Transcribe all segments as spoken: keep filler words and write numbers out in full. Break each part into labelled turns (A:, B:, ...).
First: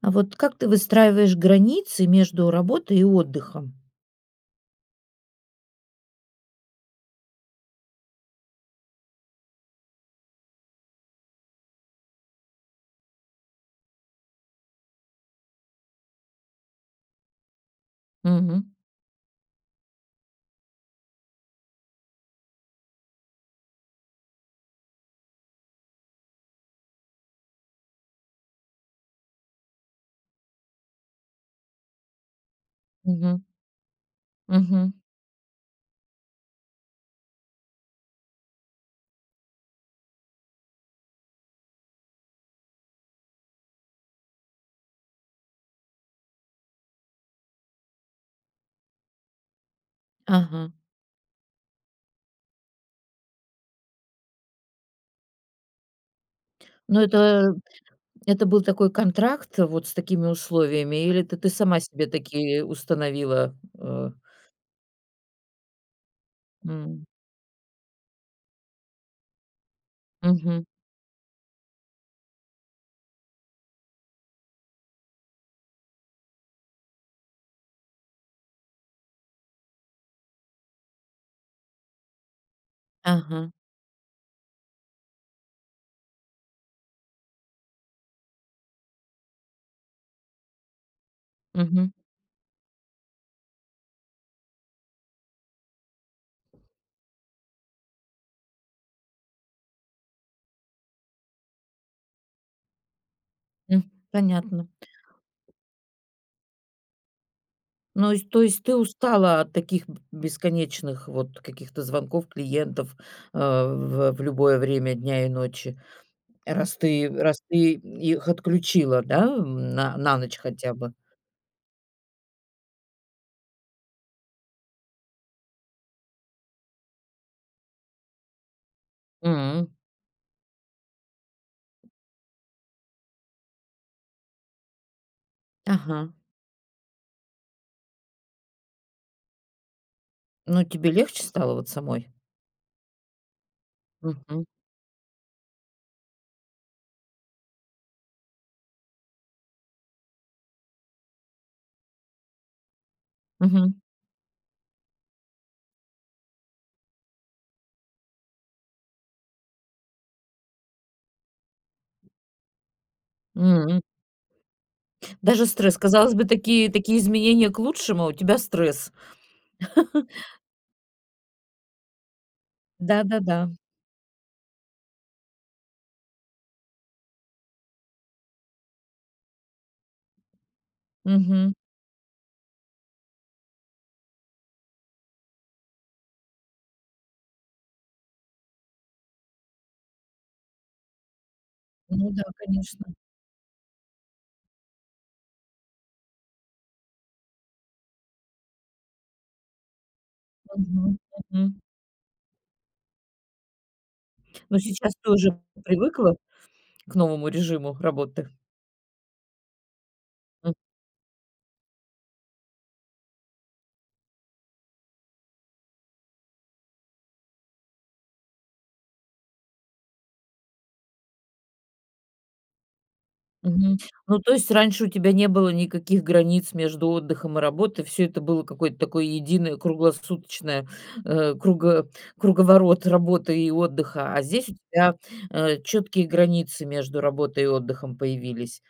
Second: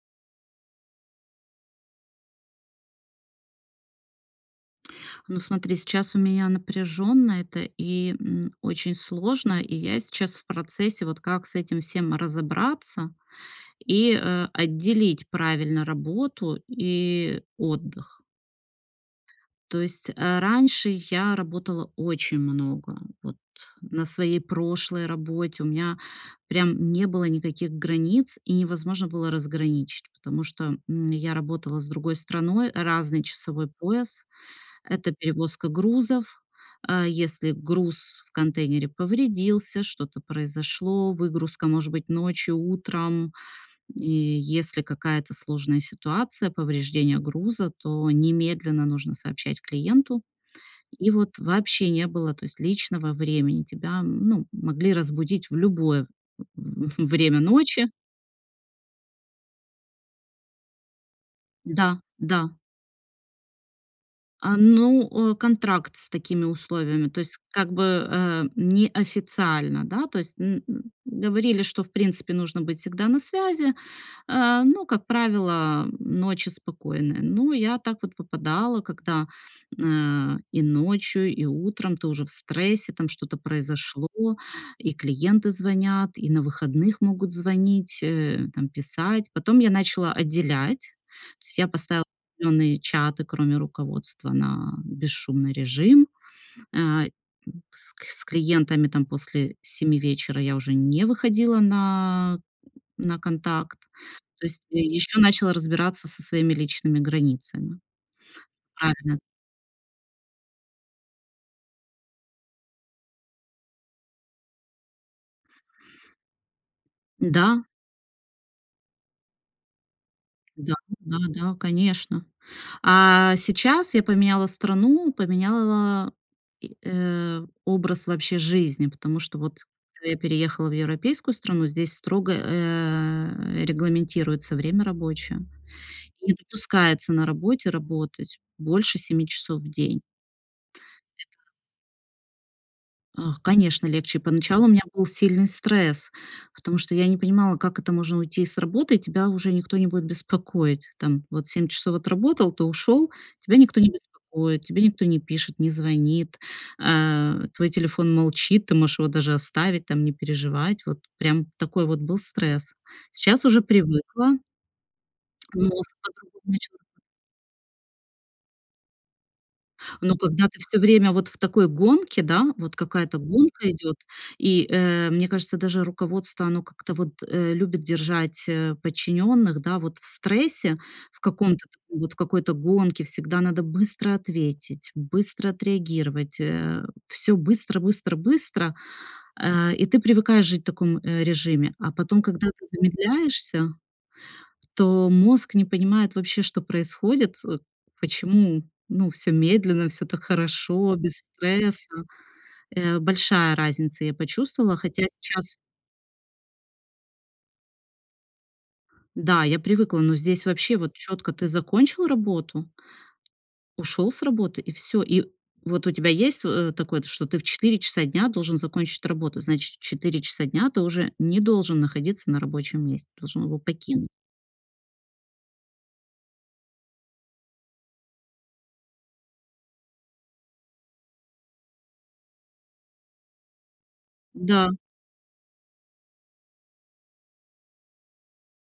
A: А вот как ты выстраиваешь границы между работой и отдыхом?
B: Ну, смотри, сейчас у меня напряженно это, и, м, очень сложно, и я сейчас в процессе, вот как с этим всем разобраться, и, э, отделить правильно работу и отдых.
A: Мгм.
B: То есть, э, раньше я работала очень много, вот на своей прошлой работе. У меня прям не было никаких границ, и невозможно было разграничить, потому что, м, я работала с другой страной, разный
A: Мгм.
B: часовой пояс,
A: Мгм.
B: это перевозка грузов. А, если груз в контейнере повредился, что-то произошло, выгрузка может быть ночью, утром, и если какая-то сложная ситуация, повреждение груза, то немедленно нужно сообщать клиенту.
A: Ага.
B: И вот вообще не было, то есть, личного времени. Тебя, ну, могли разбудить в любое
A: Ну,
B: в время
A: это
B: ночи.
A: это был такой контракт вот с такими условиями? Или ты ты сама
B: Да,
A: себе
B: да.
A: таки установила? Э
B: А, ну, контракт с такими
A: М.
B: условиями, то есть, как бы, э, неофициально, да, то есть, м,
A: Мгм.
B: говорили, что, в принципе, нужно быть всегда на связи, э, но, как правило, ночи спокойные. Ну, я так вот попадала, когда, эм, и ночью, и утром ты уже в стрессе, там что-то
A: Ага.
B: произошло, и клиенты звонят, и на выходных могут звонить, э, там писать. Потом я начала отделять. То есть я
A: Мгм.
B: поставила определённые чаты, кроме руководства, на бесшумный режим. А, с с клиентами там после семи вечера я уже не выходила на на контакт.
A: Хм,
B: То есть
A: понятно.
B: ещё начала разбираться со своими личными границами.
A: Ну, эс, то есть ты
B: Правильно.
A: устала от таких б бесконечных, вот каких-то звонков клиентов, э, в в любое время дня и ночи, раз ты раз
B: Да.
A: ты их отключила, да, на на ночь хотя бы?
B: Да-да-да, конечно. А, сейчас я поменяла страну, поменяла, и, э, образ вообще жизни, потому что, вот
A: М.
B: когда я переехала в европейскую страну, здесь строго, э, регламентируется время рабочее,
A: Ага.
B: не допускается на работе работать больше семи часов в день.
A: Ну, тебе легче
B: Это
A: стало вот самой?
B: Ах, конечно, легче.
A: Мгм.
B: Поначалу у меня был сильный стресс, потому что я не понимала, как это можно уйти с работы, и тебя уже никто не будет беспокоить. Там вот семь часов отработал, ты ушёл, тебя
A: Мгм.
B: никто не беспокоит, тебе никто не пишет, не звонит, а, твой телефон молчит, ты можешь его даже оставить, там не переживать, вот прям такой вот был стресс. Сейчас уже
A: М.
B: привыкла.
A: Даже стресс,
B: Мозг
A: казалось бы,
B: по-другому
A: такие
B: начал
A: такие изменения к лучшему, а у тебя стресс.
B: Но когда ты всё время вот в такой гонке, да, вот
A: Да,
B: какая-то
A: да, да.
B: гонка идет, и, э, мне кажется, даже руководство, оно как-то вот, э, любит держать, э, подчиненных. Да, вот в стрессе, в
A: Мгм.
B: каком-то таком вот, в какой-то гонке всегда надо быстро ответить, быстро отреагировать, э. Всё быстро, быстро, быстро, а, и ты привыкаешь жить в таком, э, режиме. А
A: Ну
B: потом,
A: да,
B: когда ты
A: конечно.
B: замедляешься, то мозг не понимает вообще, что происходит, э, почему, ну, всё медленно, всё так
A: Мгм,
B: хорошо, без
A: мгм.
B: стресса. Э, большая разница, я
A: Ну,
B: почувствовала,
A: сейчас
B: хотя
A: ты уже
B: сейчас
A: привыкла к новому режиму работы?
B: Да, я привыкла, но здесь
A: М.
B: вообще вот четко ты закончил работу, ушел с работы, и всё. И вот у тебя есть, э, во такое, что ты в четыре часа дня должен закончить работу, значит, в четыре часа дня ты уже не должен находиться на рабочем месте, должен его
A: Мгм,
B: покинуть.
A: ну, то есть раньше у тебя не было никаких границ между отдыхом и работой, всё это было какой-то такой единый круглосуточная, э, круго круговорот работы и отдыха. А здесь у
B: Да.
A: тебя, э, чёткие границы между работой и отдыхом появились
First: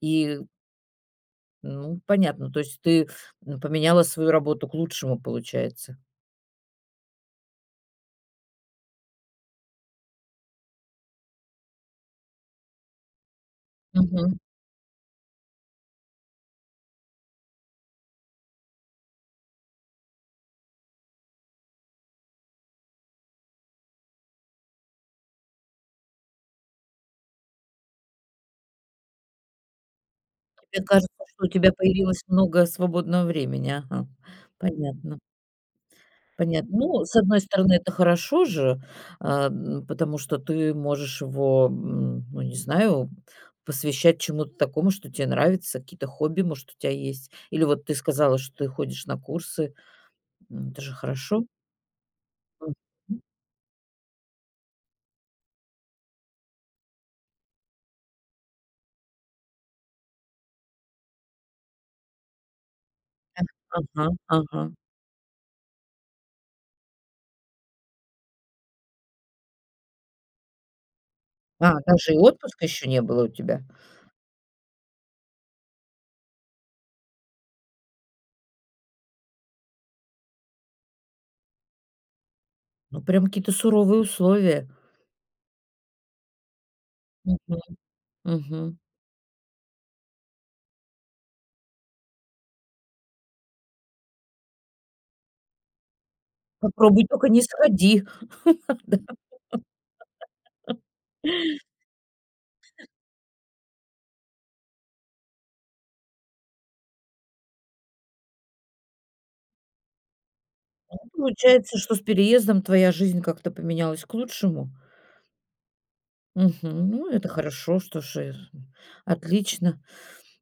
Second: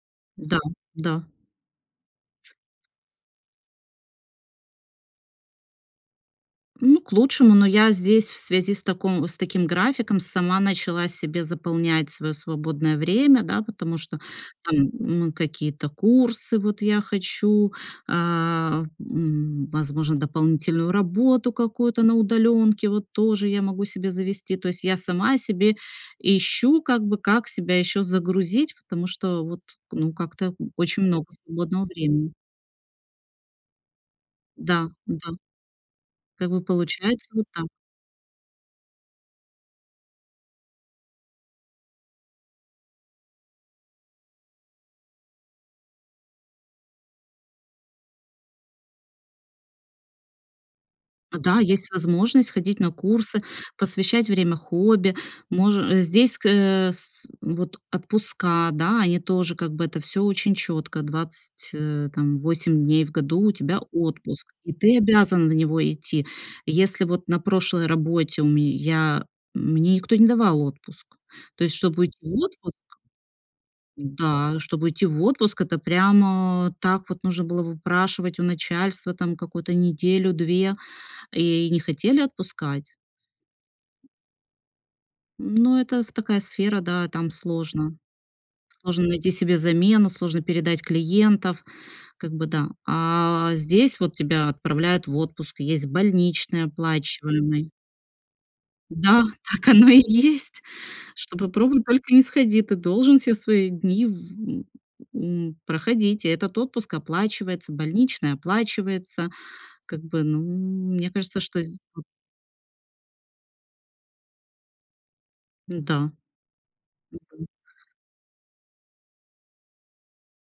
A: и
B: Да, да.
A: Ну, понятно, то есть ты, м, поменяла свою работу к лучшему, получается.
B: Ну, к лучшему, но я здесь в связи с таком с таким графиком сама начала себе заполнять своё свободное время, да, потому что
A: Мгм.
B: там, ну, какие-то курсы вот я хочу, а, м, возможно, дополнительную работу какую-то на удалёнке, вот тоже я могу себе завести. То есть я сама себе ищу, как бы, как себя ещё загрузить, потому что вот, ну, как-то н
A: EТебе
B: очень
A: кажется,
B: много
A: что у тебя
B: свободного
A: появилось
B: времени.
A: много свободного времени, ага.
B: Да.
A: Понятно.
B: Да. Как бы
A: Понятно. Ну, с
B: получается
A: одной
B: вот так.
A: стороны, это хорошо же, а, м, потому что ты можешь его, м, ну, не знаю, посвящать чему-то такому, что те нравится, какие-то хобби, может, у тя есть. Или вот ты сказала, что ты ходишь на курсы. М, это же хорошо.
B: Да, есть возможность ходить на
A: Мгм.
B: курсы, посвящать время хобби, може э, здесь, ск э, с с вот отпуска, да, они тоже, как бы, это всё очень чётко: двадцать, э, там, восемь дней в году
A: Да,
B: у тебя
A: ага,
B: отпуск, и
A: ага.
B: ты обязан на него идти. Если вот на прошлой работе у ме я, м, мне никто не давал отпуск, то есть,
A: А
B: чтобы
A: даже
B: уйти
A: и
B: в
A: отпуска
B: отпуск
A: ещё не было у тебя?
B: Да, чтобы уйти в отпуск, это прям, а, так вот нужно было выпрашивать у начальства там какую-то неделю-две и не хотели отпускать.
A: Ну, прям какие-то суровые условия.
B: Ну, это в такая сфера, да, там
A: Мгм,
B: сложно,
A: мгм.
B: сложно найти себе замену, сложно передать клиентов, как бы, да. А, здесь вот тебя отправляют в отпуск, есть больничный
A: Попробуй только не
B: оплачиваемый.
A: сходи. Да.
B: Да, так оно и есть, что попробуй только не сходи, ты должен все свои дни в, м, м, проходить, и этот отпуск оплачивается, больничный оплачивается, как бы, ну,
A: Ну,
B: мне кажется, что з
A: получается, что с переездом твоя жизнь как-то поменялась к лучшему?
B: Да.
A: Мгм, ну, это
B: Мгм.
A: хорошо, что ж, э, отлично.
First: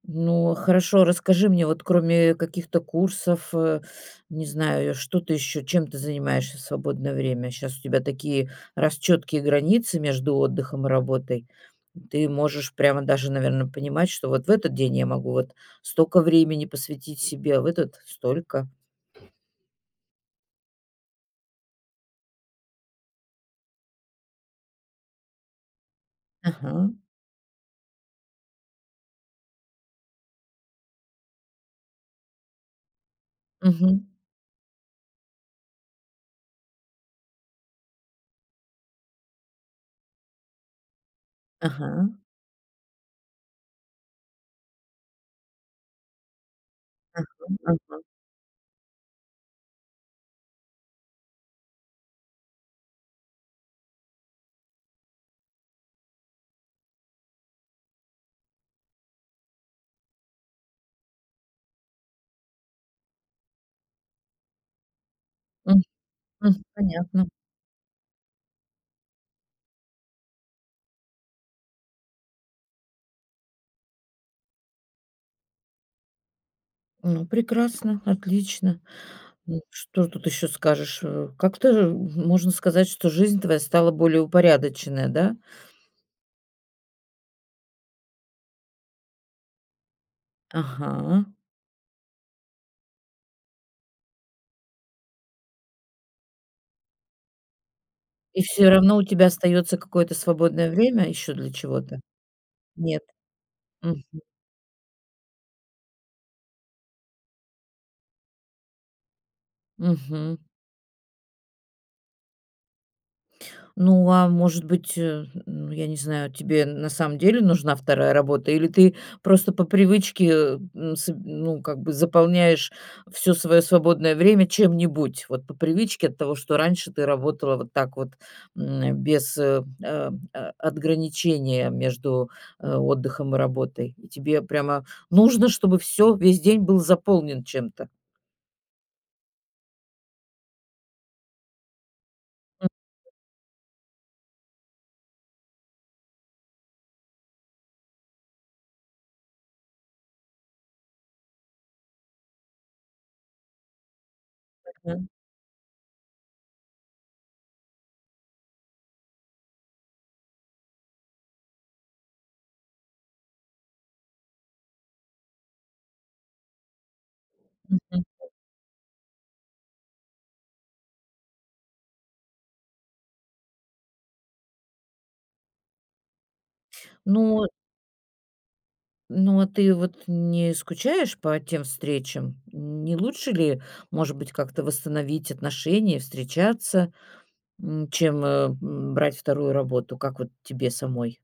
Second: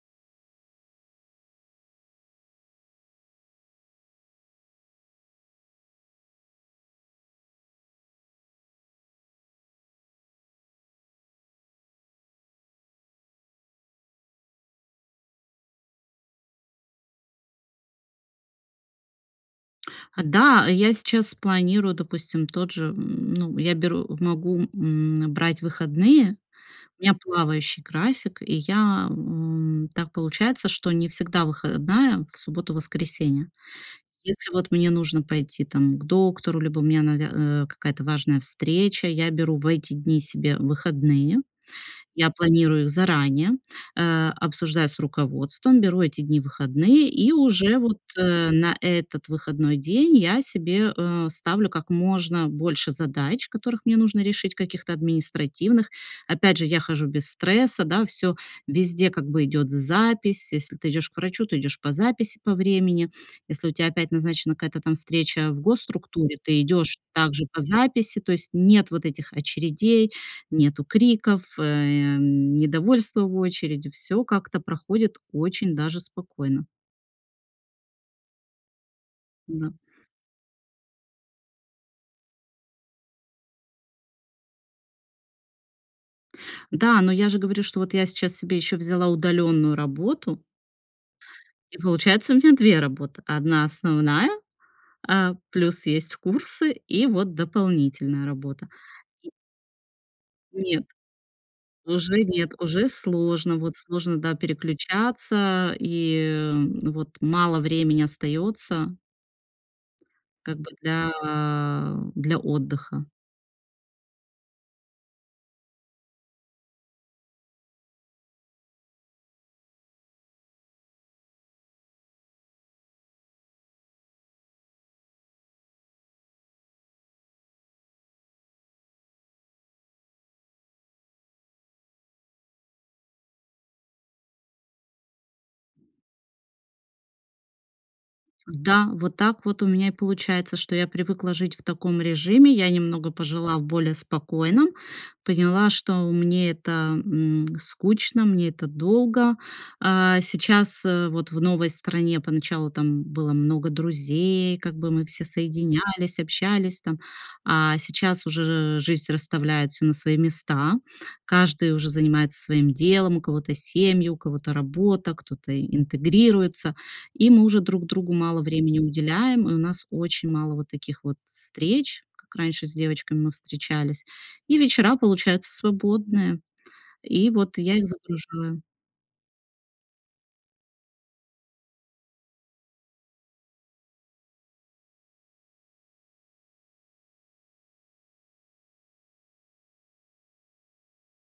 A: Ну, хорошо, расскажи мне, вот кроме каких-то курсов, э, не знаю, что ты ещё чем ты занимаешься в свободное время? Щас у тебя такие, раз, чёткие границы между отдыхом и работой. Ты можешь прямо даже, наверно, понимать, что вот в этот день я могу вот стока времени посвятить себе, а в этот- столько.
B: Да, я сейчас планирую, допустим, тот же, м, ну, я беру, могу, м, э, брать выходные,
A: Ага.
B: у меня плавающий график, и я, м, так получается, что не всегда выходная в субботу, воскресенье.
A: Мгм.
B: Если вот мне нужно пойти там к доктору, либо у меня навя а, какая-то важная встреча, я беру в эти дни себе выходные.
A: Ага.
B: Я планирую заранее, э, обсуждаю с руководством, беру эти дни в выходные,
A: Ага,
B: и уже вот,
A: ага.
B: э, на этот выходной день я себе, э, ставлю как можно больше задач, которых мне нужно решить, каких-то административных. Опять же, я хожу без стресса, да, всё везде как бы идёт з запись. Если ты идёшь к врачу, ты идёшь по записи, по времени. Если у тя опять назначена какая-то там встреча в
A: Мгм.
B: госструктуре, ты
A: Мгм.
B: идёшь
A: Понятно.
B: также по записи, то есть нет вот этих очередей, нету криков, эм, недовольства в очереди, всё как-то проходит очень даже спокойно.
A: Ну, прекрасно, отлично. Ну,
B: Да.
A: что тут еще скажешь, э? Как-то можно сказать, что жизнь твоя стала более упорядочная, да?
B: Да, но я же говорю, что вот я сейчас себе ещё взяла удалённую работу
A: Ага.
B: И получается, у меня две работы: одна основная, а плюс есть курсы, и вот дополнительная
A: И
B: работа,
A: всё равно у тебя
B: и
A: остаётся какое-то свободное
B: Нет,
A: время ещё для чего-то?
B: уже нет, уже
A: Нет.
B: сложно, вот
A: Мгм.
B: сложно, да, переключаться, и, эм, вот мало времени остается
A: Мгм.
B: как бы для для отдыха.
A: Ну, а может быть, э, ну, я не знаю, тебе на самом деле нужна вторая работа или ты просто по привычке, э, н с ну, как бы заполняешь всё своё свободное время чем-нибудь, вот по привычке от того, что раньше ты работала вот так вот, м, без, э, а а отграничения между, э, отдыхом и работой? И тебе прямо нужно, чтобы всё, весь день был заполнен чем-то?
B: Да, вот так вот у меня и получается, что я привыкла жить в таком режиме. Я
A: М.
B: немного пожила в более спокойном, поняла, что мне это, м, скучно, мне это долго. А, сейчас, э, вот в новой стране поначалу там было много друзей, как бы мы
A: Мгм.
B: все соединялись, общались там. А сейчас уже жизнь расставляет всё на свои места: каждый уже занимается своим делом, у кого-то семьи, у кого-то работа, кто-то интегрируется, и мы уже друг
A: Мгм.
B: другу мало времени уделяем, и у нас очень мало вот таких вот встреч, как раньше с девочками мы встречались, и вечера получаются свободные, и
A: Ну.
B: вот я их загружаю.
A: Ну, а ты вот не скучаешь по тем встречам? Не лучше ли, может быть, как-то восстановить отношения и встречаться, м, чем, э, м, брать вторую работу, как вот тебе самой?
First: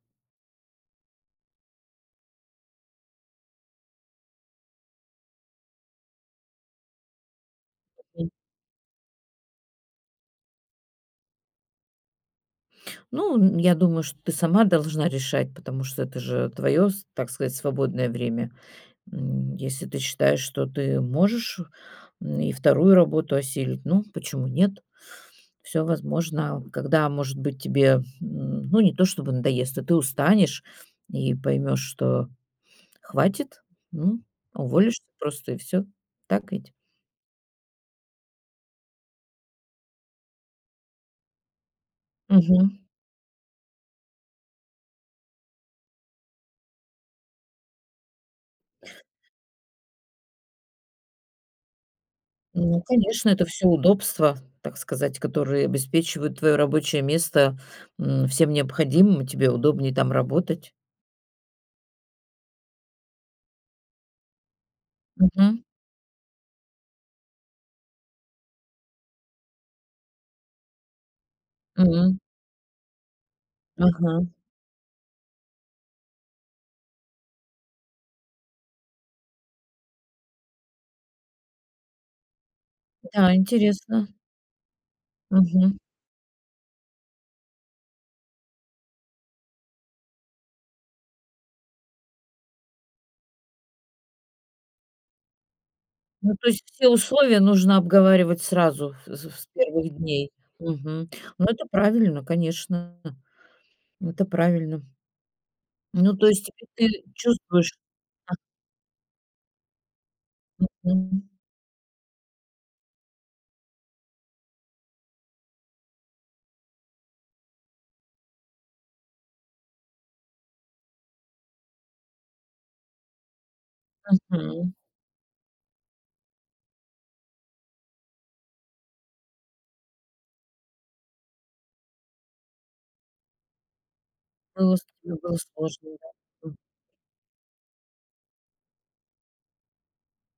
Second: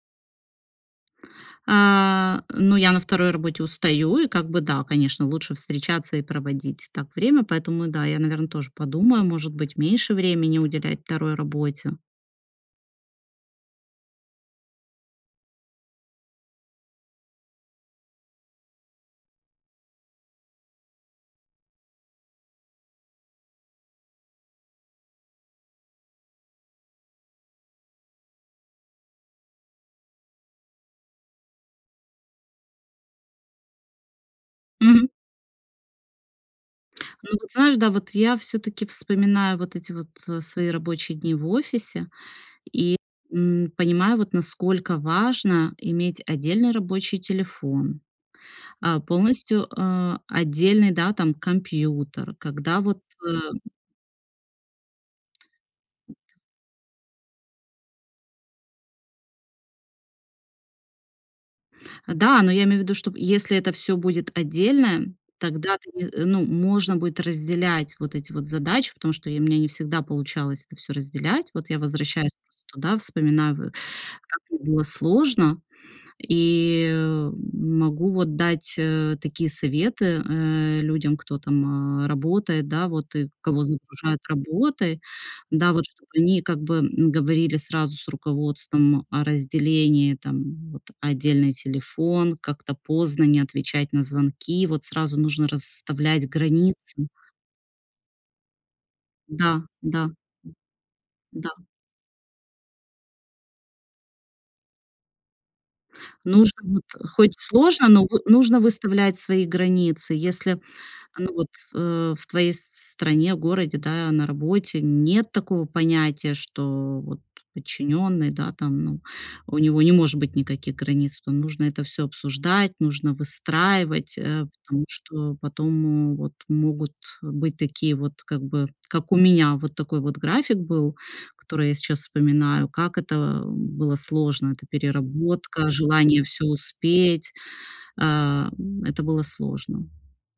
B: А, но я на второй работе устаю, и как бы, да, конечно, лучше встречаться и проводить так время, поэтому, да, я,
A: Мгм.
B: наверно, тоже подумаю, может быть, меньше времени уделять второй работе.
A: Ну, я думаю, что ты сама должна решать, потому что это же твое с так сказать, свободное время. М, если ты считаешь, что ты можешь, м, и вторую работу осилить, ну, почему нет? Всё возможно. Когда, может быть, тебе, м, ну, не то чтобы надоест, а ты устанешь и поймешь, что хватит, ну, уволишься
B: Мгм.
A: просто и всё. Так ведь?
B: Ну, вот знаешь, да, вот я всё-таки вспоминаю вот эти вот, э, свои рабочие дни в офисе
A: Мгм.
B: и, м, понимаю, вот насколько важно иметь отдельный рабочий телефон, а, полностью, а, отдельный, да, там компьютер, когда
A: Ну,
B: вот,
A: конечно, это
B: эм
A: всё удобства, так сказать, которые обеспечивают твоё рабочее место, м, всем необходимым, тебе удобней там работать.
B: Да, но я имею в виду, что если это всё будет отдельное,
A: Мгм.
B: тогда ты не ну, можно будет разделять вот эти вот задачи, потому что я у меня не всегда получалось это всё разделять. Вот я
A: Мгм.
B: возвращаюсь просто туда, вспоминаю, в
A: Ага.
B: как мне было сложно, и могу вот дать, э, такие советы, э, людям, кто там, а, работает, да, вот, и
A: Да,
B: кого
A: интересно.
B: загружают работой, да,
A: Мгм.
B: вот, чтобы они как бы, м, говорили сразу с руководством о разделении там, вот отдельный телефон, как-то поздно не отвечать на звонки, вот сразу нужно расставлять
A: Ну, то есть все
B: границы.
A: условия нужно обговаривать сразу, в с с
B: Да,
A: первых
B: да.
A: дней. Мгм. Ну,
B: Да.
A: это правильно, конечно. Это правильно. Ну, то есть
B: Нужно вот,
A: теперь ты
B: хоть
A: чувствуешь?
B: сложно, но вы
A: А
B: нужно выставлять свои границы. Если,
A: Мгм.
B: ну вот, в э в твоей с стране, городе, да, на работе нет такого понятия, что вот подчинённый, да, там, ну, у него не может быть никаких границ. То нужно это всё обсуждать, нужно выстраивать, э,
A: Мгм.
B: потому что потом вот могут быть такие вот, как бы, как у меня вот такой вот график был, который я сейчас вспоминаю, как это было сложно, это
A: Было с тебе было
B: переработка,
A: сложно,
B: желание всё
A: да? М.
B: успеть. Ам, это было сложно.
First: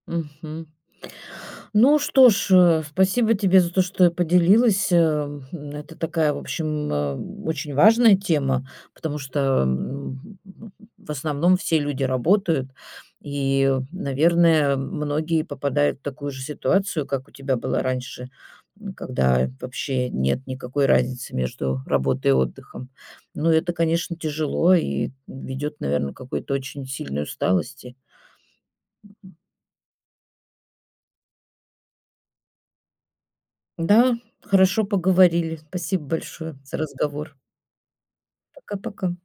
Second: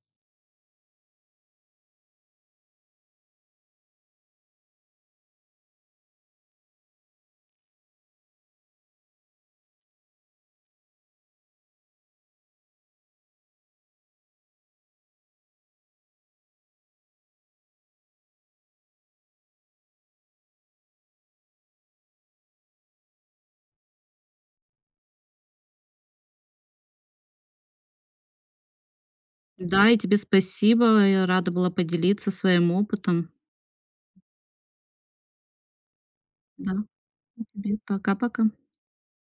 A: Мгм. Ну что ж, э, спасибо тебе за то, что ты поделилась. Эм, это такая, в общем, э, очень важная тема, потому что, м, ну, в основном все люди работают и, наверное, многие попадают в такую же ситуацию, как у тебя была раньше, м, когда вообще нет никакой разницы между работой и отдыхом. Но это, конечно, тяжело и ведет, наверно, к какой-то очень сильной усталости.
B: Да, и тебе спасибо. Я рада была поделиться своим опытом.
A: Да, хорошо поговорили. Спасибо большое
B: Да,
A: за разговор!
B: и тебе. Пока-пока.
A: Пока-пока.